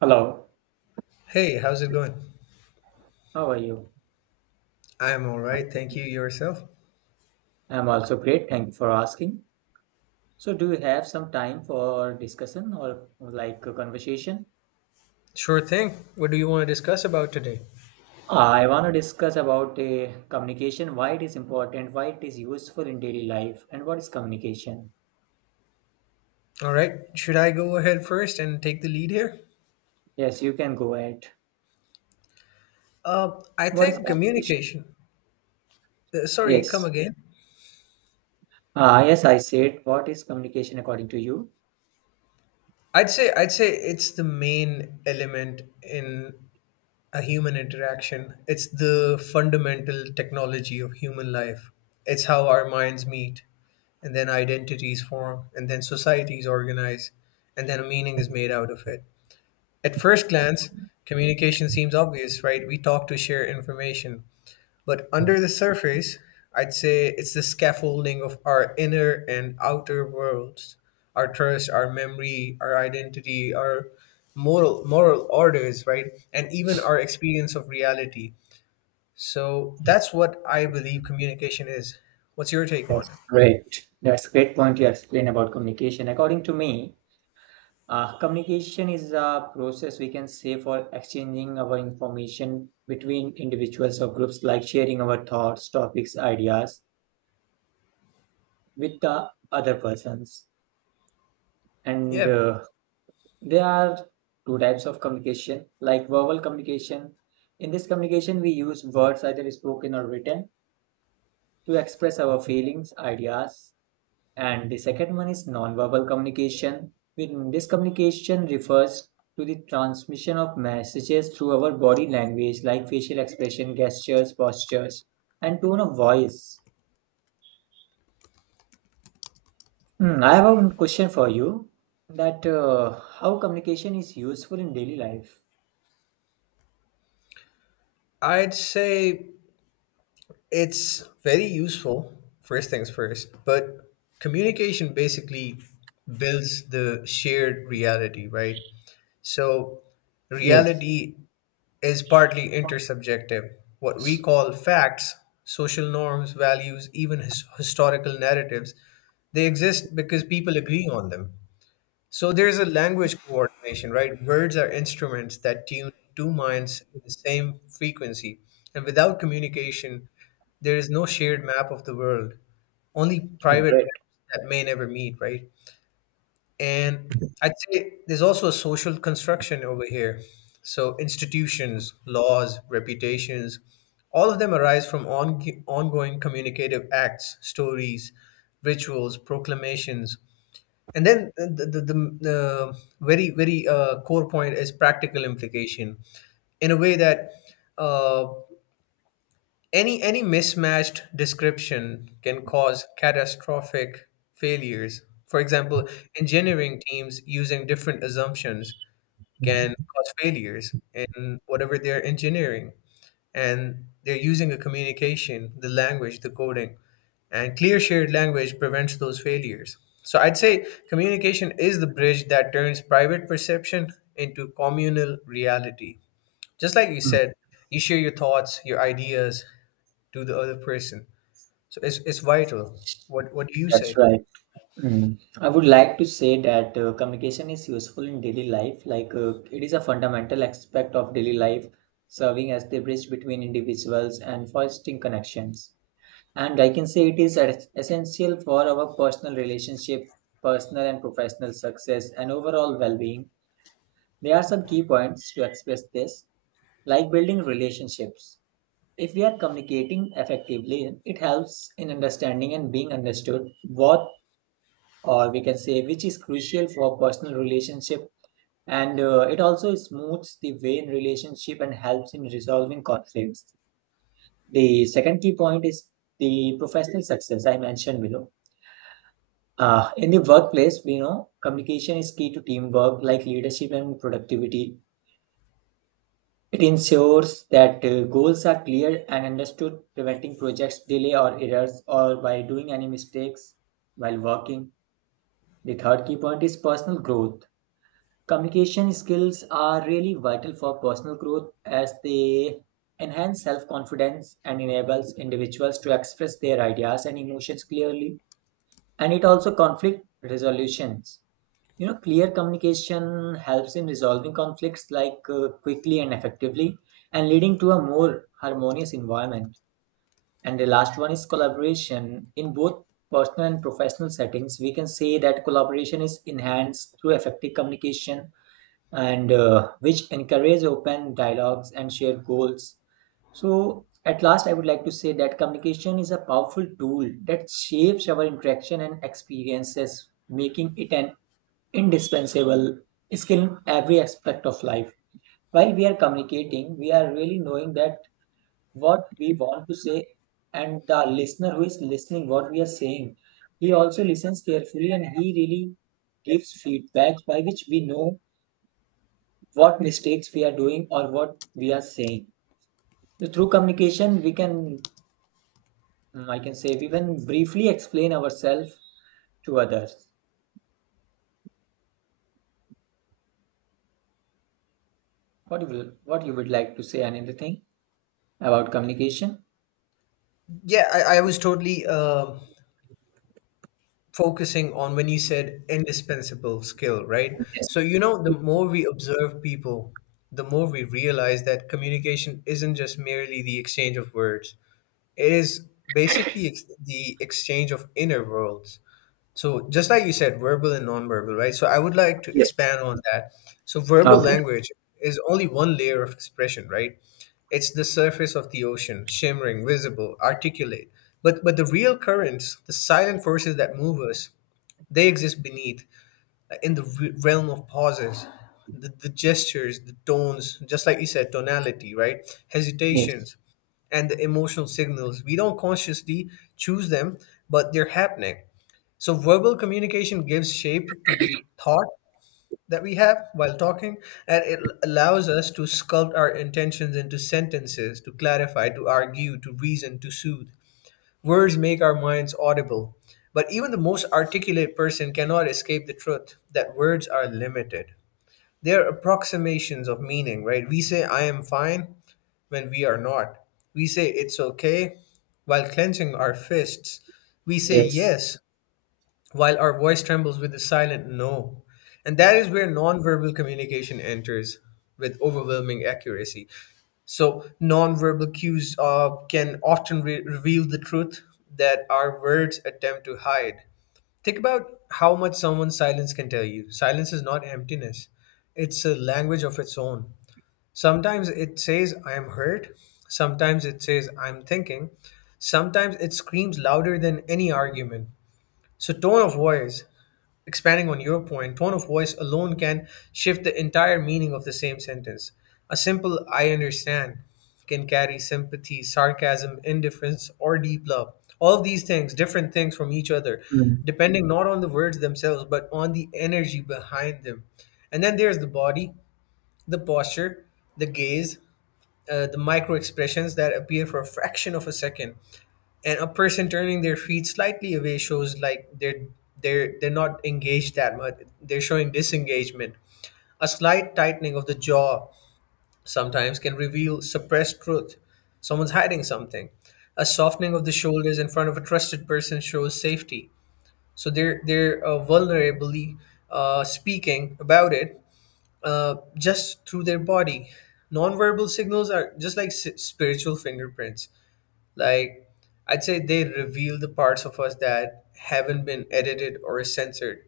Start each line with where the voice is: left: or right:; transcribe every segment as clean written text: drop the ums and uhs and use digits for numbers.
right: Hello,
left: Hey, how's it going?
right: how are you?
left: I'm all right, thank you. Yourself?
right: I'm also great. Thank you for asking. So, do you have some time for discussion or like a conversation?
left: Sure thing. What do you want to discuss about today?
right: I want to discuss about communication, why it is important, why it is useful in daily life, and what is communication?
left: All right, should I go ahead first and take the lead here?
right: Yes, you can go ahead.
left: I
right: What is
left: think
right: communication?
left: communication. Sorry, come
right: Yes.
left: again.
right: Yes, I said, what is communication according to you?
left: I'd say it's the main element in a human interaction. It's the fundamental technology of human life. It's how our minds meet, and then identities form, and then societies organize, and then a meaning is made out of it. At first glance, communication seems obvious, right? We talk to share information. But
right: Mm.
left: under the surface, I'd say it's the scaffolding of our inner and outer worlds, our trust, our memory, our identity, our moral orders, right? And even our experience of reality. So that's what I believe communication is. What's your take on it?
right: That's great. That's great point you explain about communication. According to me, communication is a process we can say for exchanging our information between individuals or groups, like sharing our thoughts, topics, ideas with the other persons. And
left: Yeah,
right: there are two types of communication, like verbal communication. In this communication, we use words, either spoken or written, to express our feelings, ideas. And the second one is nonverbal communication. When this communication refers to the transmission of messages through our body language, like facial expression, gestures, postures, and tone of voice. Hmm, I have a question for you that how communication is useful in daily life.
left: I'd say it's very useful, first things first, but communication basically builds the shared reality, right? So,
right: Yes.
left: reality is partly intersubjective. What we call facts, social norms, values, even historical narratives, they exist because people agree on them. So there's a language coordination, right? Words are instruments that tune two minds in the same frequency. And without communication, there is no shared map of the world, only private
right: Great.
left: maps that may never meet, right? And I'd say there's also a social construction over here. So institutions, laws, reputations, all of them arise from ongoing communicative acts, stories, rituals, proclamations, and then the very very core point is practical implication in a way that uh, any mismatched description can cause catastrophic failures, for example, engineering teams using different assumptions can
right: Mhm.
left: cause failures in whatever they're engineering, and they're using the communication, the language, the coding, and clear shared language prevents those failures. So I'd say communication is the bridge that turns private perception into communal reality. Just like you
right: Hmm.
left: said, you share your thoughts, your ideas to the other person. So it's vital. What do you
right: That's
left: say?
right: right. Mm. I would like to say that communication is useful in daily life. Like it is a fundamental aspect of daily life, serving as the bridge between individuals and fostering connections. And I can say it is es- essential for our personal relationship, personal and professional success, and overall well-being. There are some key points to express this, like building relationships. If we are communicating effectively, it helps in understanding and being understood what, or we can say, which is crucial for personal relationship, and it also smooths the way in relationship and helps in resolving conflicts. The second key point is the professional success I mentioned below. In the workplace, we know communication is key to teamwork, like leadership and productivity. It ensures that goals are clear and understood, preventing projects delay or errors or by doing any mistakes while working. The third key point is personal growth. Communication skills are really vital for personal growth as they enhance self confidence and enables individuals to express their ideas and emotions clearly. And it also conflict resolutions. You know, clear communication helps in resolving conflicts like quickly and effectively, and leading to a more harmonious environment. And the last one is collaboration. In both personal and professional settings, we can say that collaboration is enhanced through effective communication, and which encourage open dialogues and share goals. So, at last, I would like to say that communication is a powerful tool that shapes our interaction and experiences, making it an indispensable skill in every aspect of life. While we are communicating, we are really knowing that what we want to say, and the listener who is listening, what we are saying, he also listens carefully and he really gives feedback by which we know what mistakes we are doing or what we are saying. So through communication, we can, I can say, we can briefly explain ourselves to others. What you will, what you would like to say? Anything about communication?
left: Yeah, I was totally focusing on when you said indispensable skill, right?
right: Yes.
left: So, you know, the more we observe people, the more we realize that communication isn't just merely the exchange of words, it is basically the exchange of inner worlds. So, just like you said, verbal and nonverbal, right? So, I would like to
right: Yes.
left: expand on that. So, verbal
right: Okay.
left: language is only one layer of expression, right? It's the surface of the ocean, shimmering, visible, articulate. But the real currents, the silent forces that move us, they exist beneath, in the realm of pauses, the gestures, the tones, just like you said, tonality, right?
right: Yes.
left: Hesitations and the emotional signals. We don't consciously choose them, but they're happening. So, verbal communication gives shape to the thought that we have while talking, and it allows us to sculpt our intentions into sentences, to clarify, to argue, to reason, to soothe. Words make our minds audible, but even the most articulate person cannot escape the truth that words are limited. They are approximations of meaning, right? We say, I am fine, when we are not. We say, it's okay, while clenching our fists. We say,
right: Yes.
left: yes, while our voice trembles with a silent no. And that is where nonverbal communication enters with overwhelming accuracy. So, nonverbal cues can often reveal the truth that our words attempt to hide. Think about how much someone's silence can tell you. Silence is not emptiness, it's a language of its own. Sometimes it says, I am hurt. Sometimes it says, I'm thinking. Sometimes it screams louder than any argument. So, tone of voice, expanding on your point, tone of voice alone can shift the entire meaning of the same sentence. A simple I understand can carry sympathy, sarcasm, indifference, or deep love. All of these things, different things from each other,
right: Mm,
left: depending not on the words themselves, but on the energy behind them. And then there's the body, the posture, the gaze, the micro expressions that appear for a fraction of a second, and a person turning their feet slightly away shows like they're not engaged that much, they're showing disengagement. A slight tightening of the jaw sometimes can reveal suppressed truth, someone's hiding something. A softening of the shoulders in front of a trusted person shows safety, so they're vulnerably speaking about it, just through their body. Nonverbal signals are just like spiritual fingerprints. Like, I'd say they reveal the parts of us that haven't been edited or censored.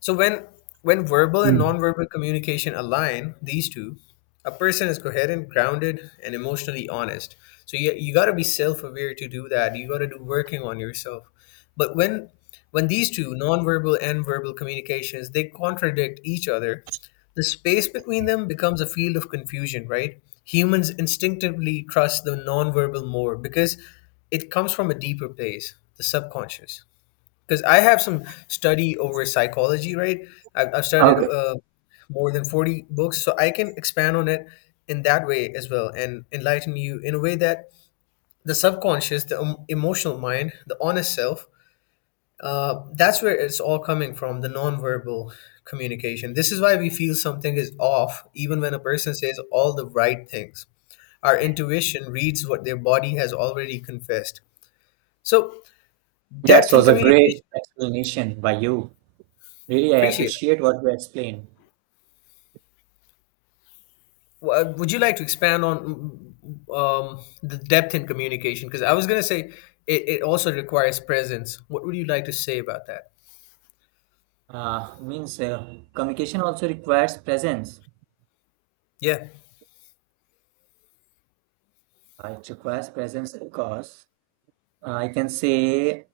left: So when verbal and
right: mm.
left: nonverbal communication align, these two, a person is coherent, grounded, and emotionally honest. So you got to be self-aware to do that. You got to do working on yourself. But when these two, nonverbal and verbal communications, they contradict each other, the space between them becomes a field of confusion, right? Humans instinctively trust the nonverbal more because it comes from a deeper place, the subconscious, because I have some study over psychology, right? I've studied
right: Okay.
left: more than 40 books, so I can expand on it in that way as well and enlighten you in a way that the subconscious, the emotional mind, the honest self, that's where it's all coming from, the nonverbal communication. This is why we feel something is off, even when a person says all the right things. Our intuition reads what their body has already confessed. So,
right: That
left: depth in
right: was a great
left: communication,
right: explanation by you. Really, I
left: appreciate
right: appreciate what you explained.
left: Would you like to expand on the depth in communication? Because I was going to say it also requires presence. What would you like to say about that?
right: Means communication also requires presence.
left: Yeah.
right: It requires presence because I can say.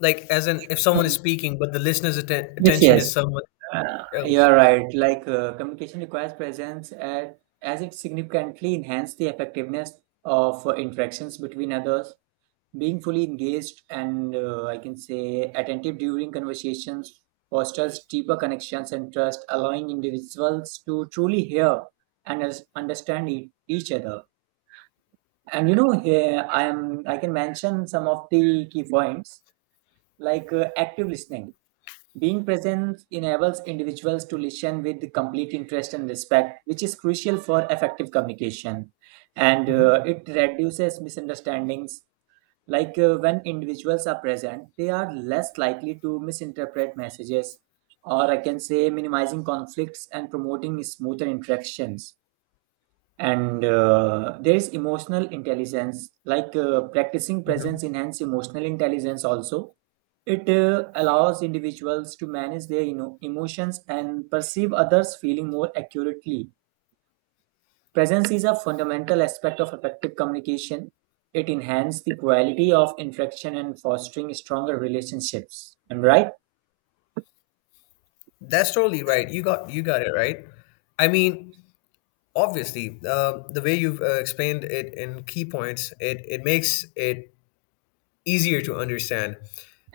left: Like, as in, if someone is
right: Um,
left: speaking, but the listener's
right: yes,
left: attention
right: yes.
left: is someone
right: You
left: else.
right: are right. Like communication requires presence at, as it significantly enhances the effectiveness of interactions between others. Being fully engaged and I can say attentive during conversations fosters deeper connections and trust, allowing individuals to truly hear and us- understand e- each other. And you know, here I am. I can mention some of the key points like active listening. Being present enables individuals to listen with complete interest and respect, which is crucial for effective communication. And
left: Hmm.
right: it reduces misunderstandings. Like when individuals are present, they are less likely to misinterpret messages, or I can say minimizing conflicts and promoting smoother interactions. And there is emotional intelligence, like practicing
left: Hmm.
right: presence enhance emotional intelligence also. It allows individuals to manage their, you know, emotions and perceive others feeling more accurately. Presence is a fundamental aspect of effective communication. It enhances the quality of interaction and fostering stronger relationships. Am I right?
left: That's totally right. You got it right. I mean, obviously, the way you've explained it in key points, it makes it easier to understand.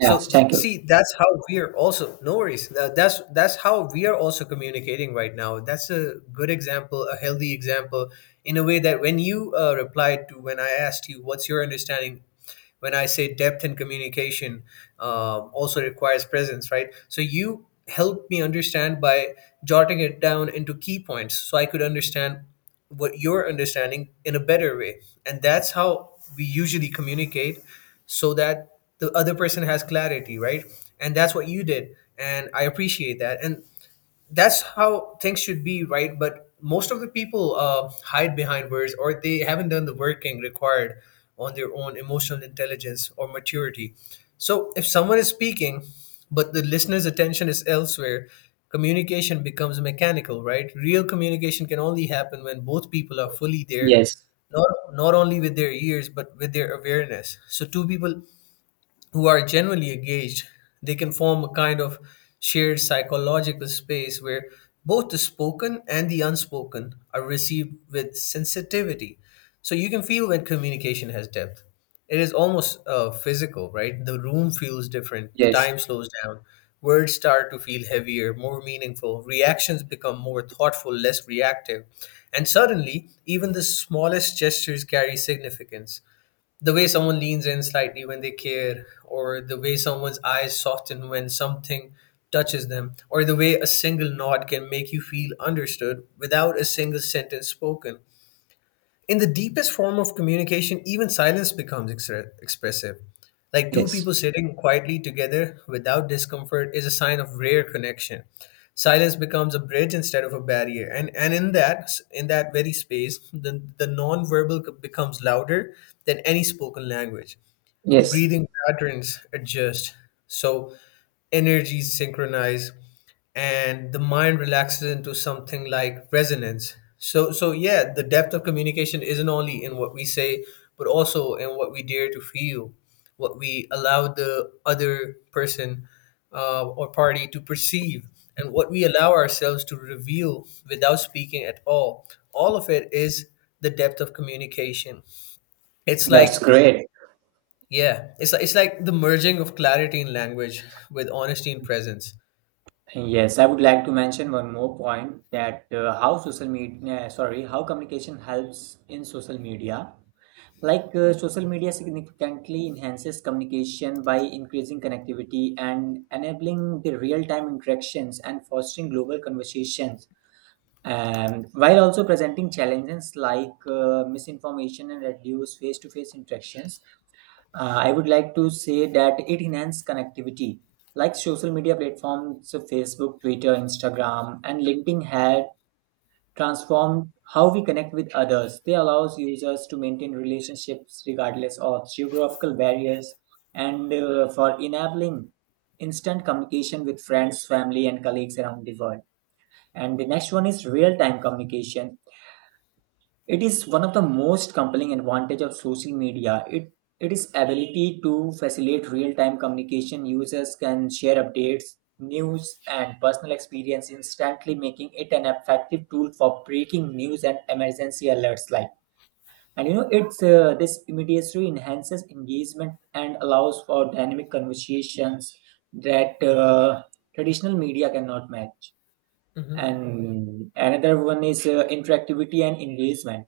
right: Yes, thank you.
left: see, that's how we are also, no worries. That's how we are also communicating right now. That's a good example, a healthy example, in a way that when you replied to when I asked you, "What's your understanding when I say depth and communication, also requires presence, right?" So you helped me understand by jotting it down into key points so I could understand what you're understanding in a better way, and that's how we usually communicate, so that the other person has clarity, right? And that's what you did, and I appreciate that, and that's how things should be, right? But most of the people hide behind words, or they haven't done the working required on their own emotional intelligence or maturity. So if someone is speaking but the listener's attention is elsewhere, communication becomes mechanical, right? Real communication can only happen when both people are fully there,
right: Yes.
left: not not only with their ears but with their awareness. So two people who are genuinely engaged, they can form a kind of shared psychological space where both the spoken and the unspoken are received with sensitivity. So you can feel when communication has depth. It is almost physical, right? The room feels different, the
right: Yes.
left: time slows down, words start to feel heavier, more meaningful, reactions become more thoughtful, less reactive. And suddenly, even the smallest gestures carry significance, the way someone leans in slightly when they care, or the way someone's eyes soften when something touches them, or the way a single nod can make you feel understood without a single sentence spoken. In the deepest form of communication, even silence becomes expressive. Like two
right: Yes.
left: people sitting quietly together without discomfort is a sign of rare connection. Silence becomes a bridge instead of a barrier, and in that very space, the nonverbal becomes louder than any spoken language.
right: Yes.
left: Breathing patterns adjust, so energies synchronize, and the mind relaxes into something like resonance. So yeah, the depth of communication isn't only in what we say, but also in what we dare to feel, what we allow the other person, or party, to perceive, and what we allow ourselves to reveal without speaking at all. All of it is the depth of communication. it's
right: That's
left: like
right: great.
left: yeah, it's like, it's like the merging of clarity in language with honesty in presence.
right: Yes, I would like to mention one more point that how communication helps in social media. Like social media significantly enhances communication by increasing connectivity and enabling the real-time interactions and fostering global conversations. While also presenting challenges like misinformation and reduced face-to-face interactions, I would like to say that it enhances connectivity. Like social media platforms, so Facebook, Twitter, Instagram, and LinkedIn had transformed how we connect with others. They allows users to maintain relationships regardless of geographical barriers, and for enabling instant communication with friends, family, and colleagues around the world. And the next one is real-time communication. It is one of the most compelling advantage of social media. It is ability to facilitate real-time communication. Users can share updates, news, and personal experience instantly, making it an effective tool for breaking news and emergency alerts. Like, and you know, it's this immediacy enhances engagement and allows for dynamic conversations that traditional media cannot match.
left: Hmm.
right: And another one is interactivity and engagement,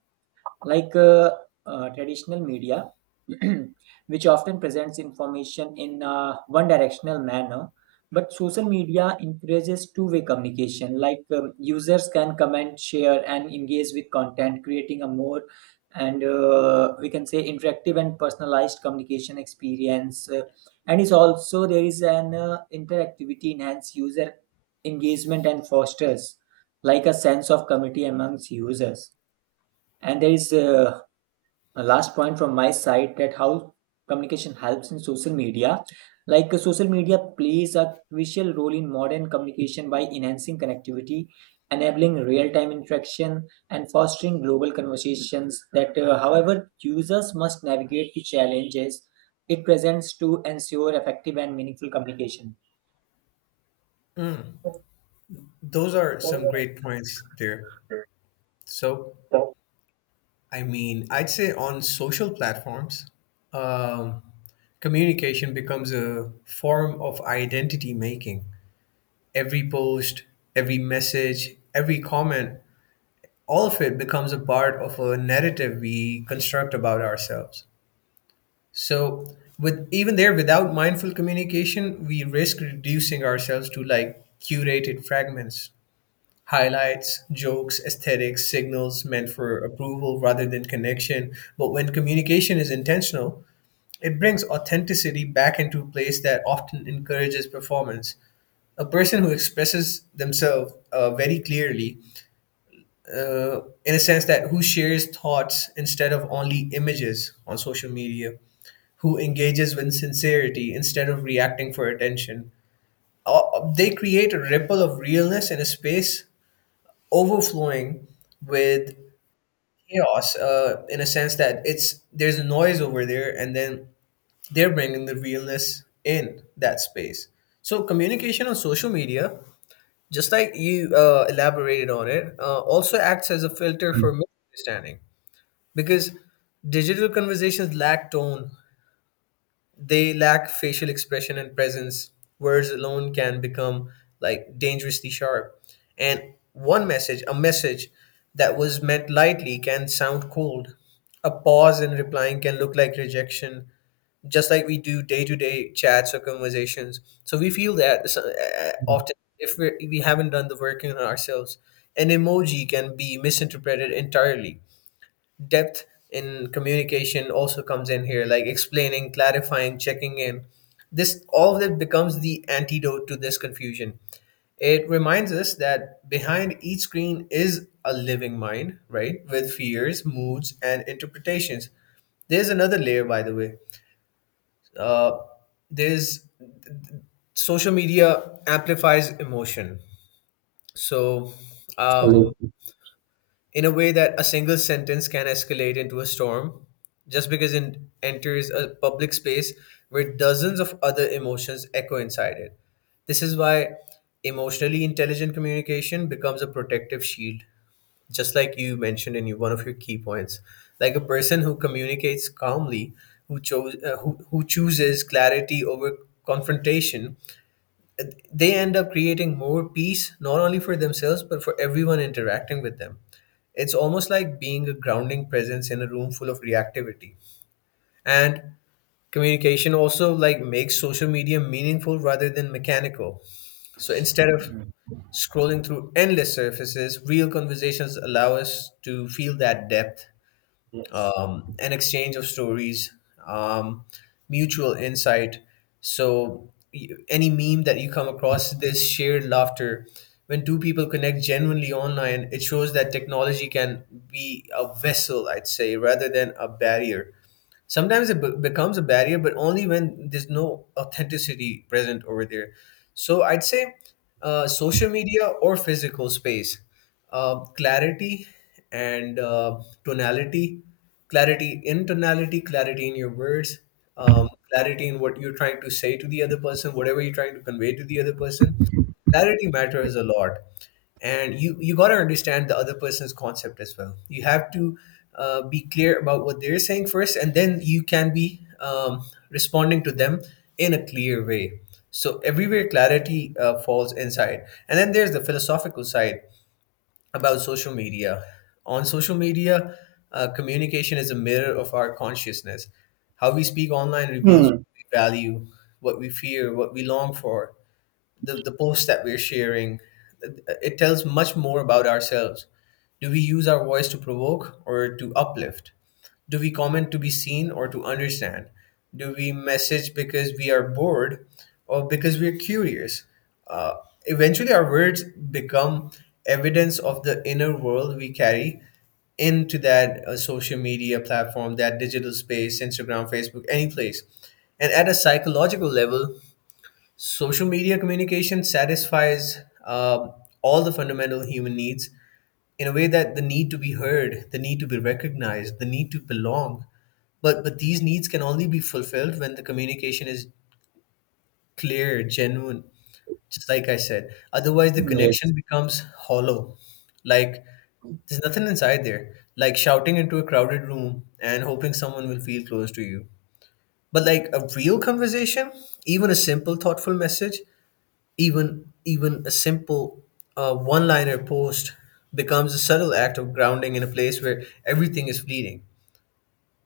right: like traditional media, which often presents information in a one directional manner. But social media encourages two-way communication, like users can comment, share, and engage with content, creating a more, and we can say, interactive and personalized communication experience. And it's also there is an interactivity enhance user engagement and fosters like a sense of community amongst users. And there is a last point from my side, that how communication helps in social media. Like social media plays a crucial role in modern communication by enhancing connectivity, enabling real-time interaction and fostering global conversations, that however users must navigate the challenges it presents to ensure effective and meaningful communication.
left: Those are some great points there. So, I mean, I'd say on social platforms, um, communication becomes a form of identity making. Every post, every message, every comment, all of it becomes a part of a narrative we construct about ourselves. So with even there without mindful communication, we risk reducing ourselves to like curated fragments, highlights, jokes, aesthetics, signals meant for approval rather than connection. But when communication is intentional, it brings authenticity back into a place that often encourages performance. A person who expresses themselves very clearly, in a sense that who shares thoughts instead of only images on social media, who engages with sincerity instead of reacting for attention. They create a ripple of realness in a space overflowing with chaos in a sense that it's there's noise over there, and then they're bringing the realness in that space. So communication on social media, just like you elaborated on it, also acts as a filter for misunderstanding, because digital conversations lack tone. They lack facial expression and presence. Words alone can become like dangerously sharp. And one message, a message that was meant lightly, can sound cold. A pause in replying can look like rejection, just like we do day to day chats or conversations. So we feel that often if we haven't done the work in ourselves. An emoji can be misinterpreted entirely. Depth in communication also comes in here, like explaining, clarifying, checking in. This, all of it becomes the antidote to this confusion. It reminds us that behind each screen is a living mind, right, with fears, moods and interpretations. There's another layer, by the way. uh, there's, social media amplifies emotion. so um,
right: Mm.
left: in a way that a single sentence can escalate into a storm, just because it enters a public space where dozens of other emotions echo inside it. This is why emotionally intelligent communication becomes a protective shield, just like you mentioned in your, one of your key points. Like a person who communicates calmly, who chooses clarity over confrontation, they end up creating more peace, not only for themselves but for everyone interacting with them. It's almost like being a grounding presence in a room full of reactivity. And communication also like makes social media meaningful rather than mechanical. So instead of scrolling through endless surfaces, real conversations allow us to feel that depth,
right: Yes.
left: an exchange of stories, um, mutual insight. So, any meme that you come across, there's shared laughter. When two people connect genuinely online, it shows that technology can be a vessel, I'd say, rather than a barrier. Sometimes it becomes a barrier, but only when there's no authenticity present over there. So I'd say, social media or physical space, clarity and tonality, clarity in tonality, clarity in your words, um, clarity in what you're trying to say to the other person, whatever you're trying to convey to the other person. Clarity matters a lot. And you got to understand the other person's concept as well. You have to be clear about what they're saying first, and then you can be responding to them in a clear way. So everywhere clarity falls inside. And then there's the philosophical side about social media. On social media, communication is a mirror of our consciousness. How we speak online reveals
right: Hmm.
left: what we value, what we fear, what we long for. The posts that we're sharing, it tells much more about ourselves. Do we use our voice to provoke or to uplift? Do we comment to be seen or to understand? Do we message because we are bored, or because we are curious? Uh, Eventually, our words become evidence of the inner world we carry into that social media platform, that digital space, Instagram, Facebook, any place. And at a psychological level, social media communication satisfies um all the fundamental human needs, in a way that the need to be heard, the need to be recognized, the need to belong. But these needs can only be fulfilled when the communication is clear, genuine. Just like I said, otherwise the connection
right: Yes.
left: becomes hollow. Like there's nothing inside there. Like shouting into a crowded room and hoping someone will feel close to you. But like a real conversation, even a simple, thoughtful message, even a simple one liner post becomes a subtle act of grounding in a place where everything is fleeting.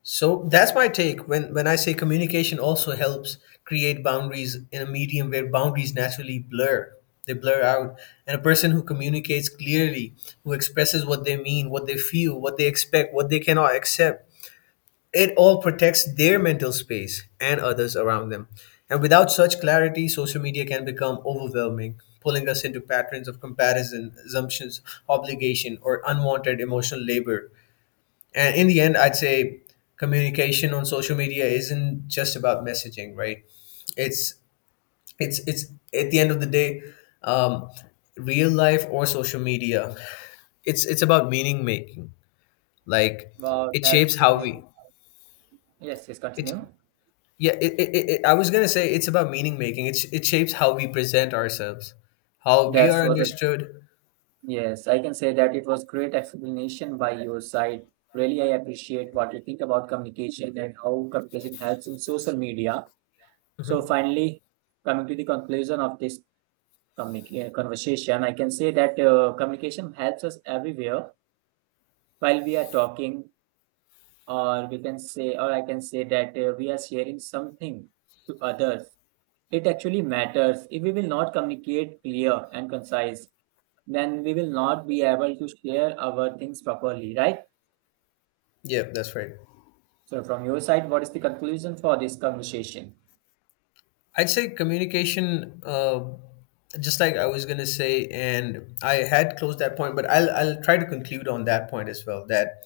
left: So that's my take, when I say communication also helps create boundaries in a medium where boundaries naturally blur. They blur out. And a person who communicates clearly, who expresses what they mean, what they feel, what they expect, what they cannot accept, it all protects their mental space and others around them. And without such clarity, social media can become overwhelming, pulling us into patterns of comparison, assumptions, obligation, or unwanted emotional labor. And in the end, I'd say communication on social media isn't just about messaging, right? It's it's At the end of the day, um, real life or social media, it's about meaning making. Like
right: wow
left: it shapes
right: that's
left: how
right: uh,
left: we
right: yes, yes,
left: it
right: continue.
left: Yeah, I was gonna say it's about meaning making. It shapes how we present ourselves, how we
right: That
left: are
right: was a
left: understood.
right: Yes, I can say that it was great explanation by your side. Really, I appreciate what you think about communication and how communication helps in social media. So finally, coming to the conclusion of this communica- conversation, I can say that communication helps us everywhere, while we are talking, or we can say, or I can say that we are sharing something to others. It actually matters. If we will not communicate clear and concise, then we will not be able to share our things properly, right?
left: Yeah, that's right.
right: So from your side, what is the conclusion for this conversation?
left: I'd say communication. Just like I was gonna say, and I had closed that point, but I'll try to conclude on that point as well. That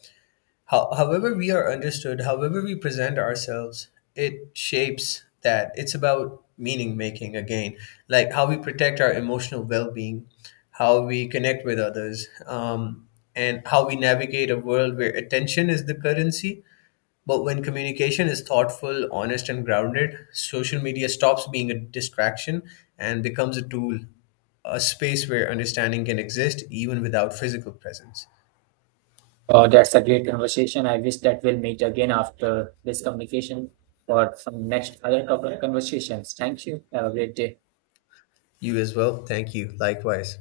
left: how, however we are understood, however we present ourselves, it shapes that. It's about meaning making again, like how we protect our emotional well being, how we connect with others, and how we navigate a world where attention is the currency. But when communication is thoughtful, honest, and grounded, social media stops being a distraction and becomes a tool, a space where understanding can exist even without physical presence.
right: Oh, that's a great conversation. I wish that we'll meet again after this communication for some next other couple of conversations. Thank you. Have a great day.
left: You as well. Thank you. Likewise.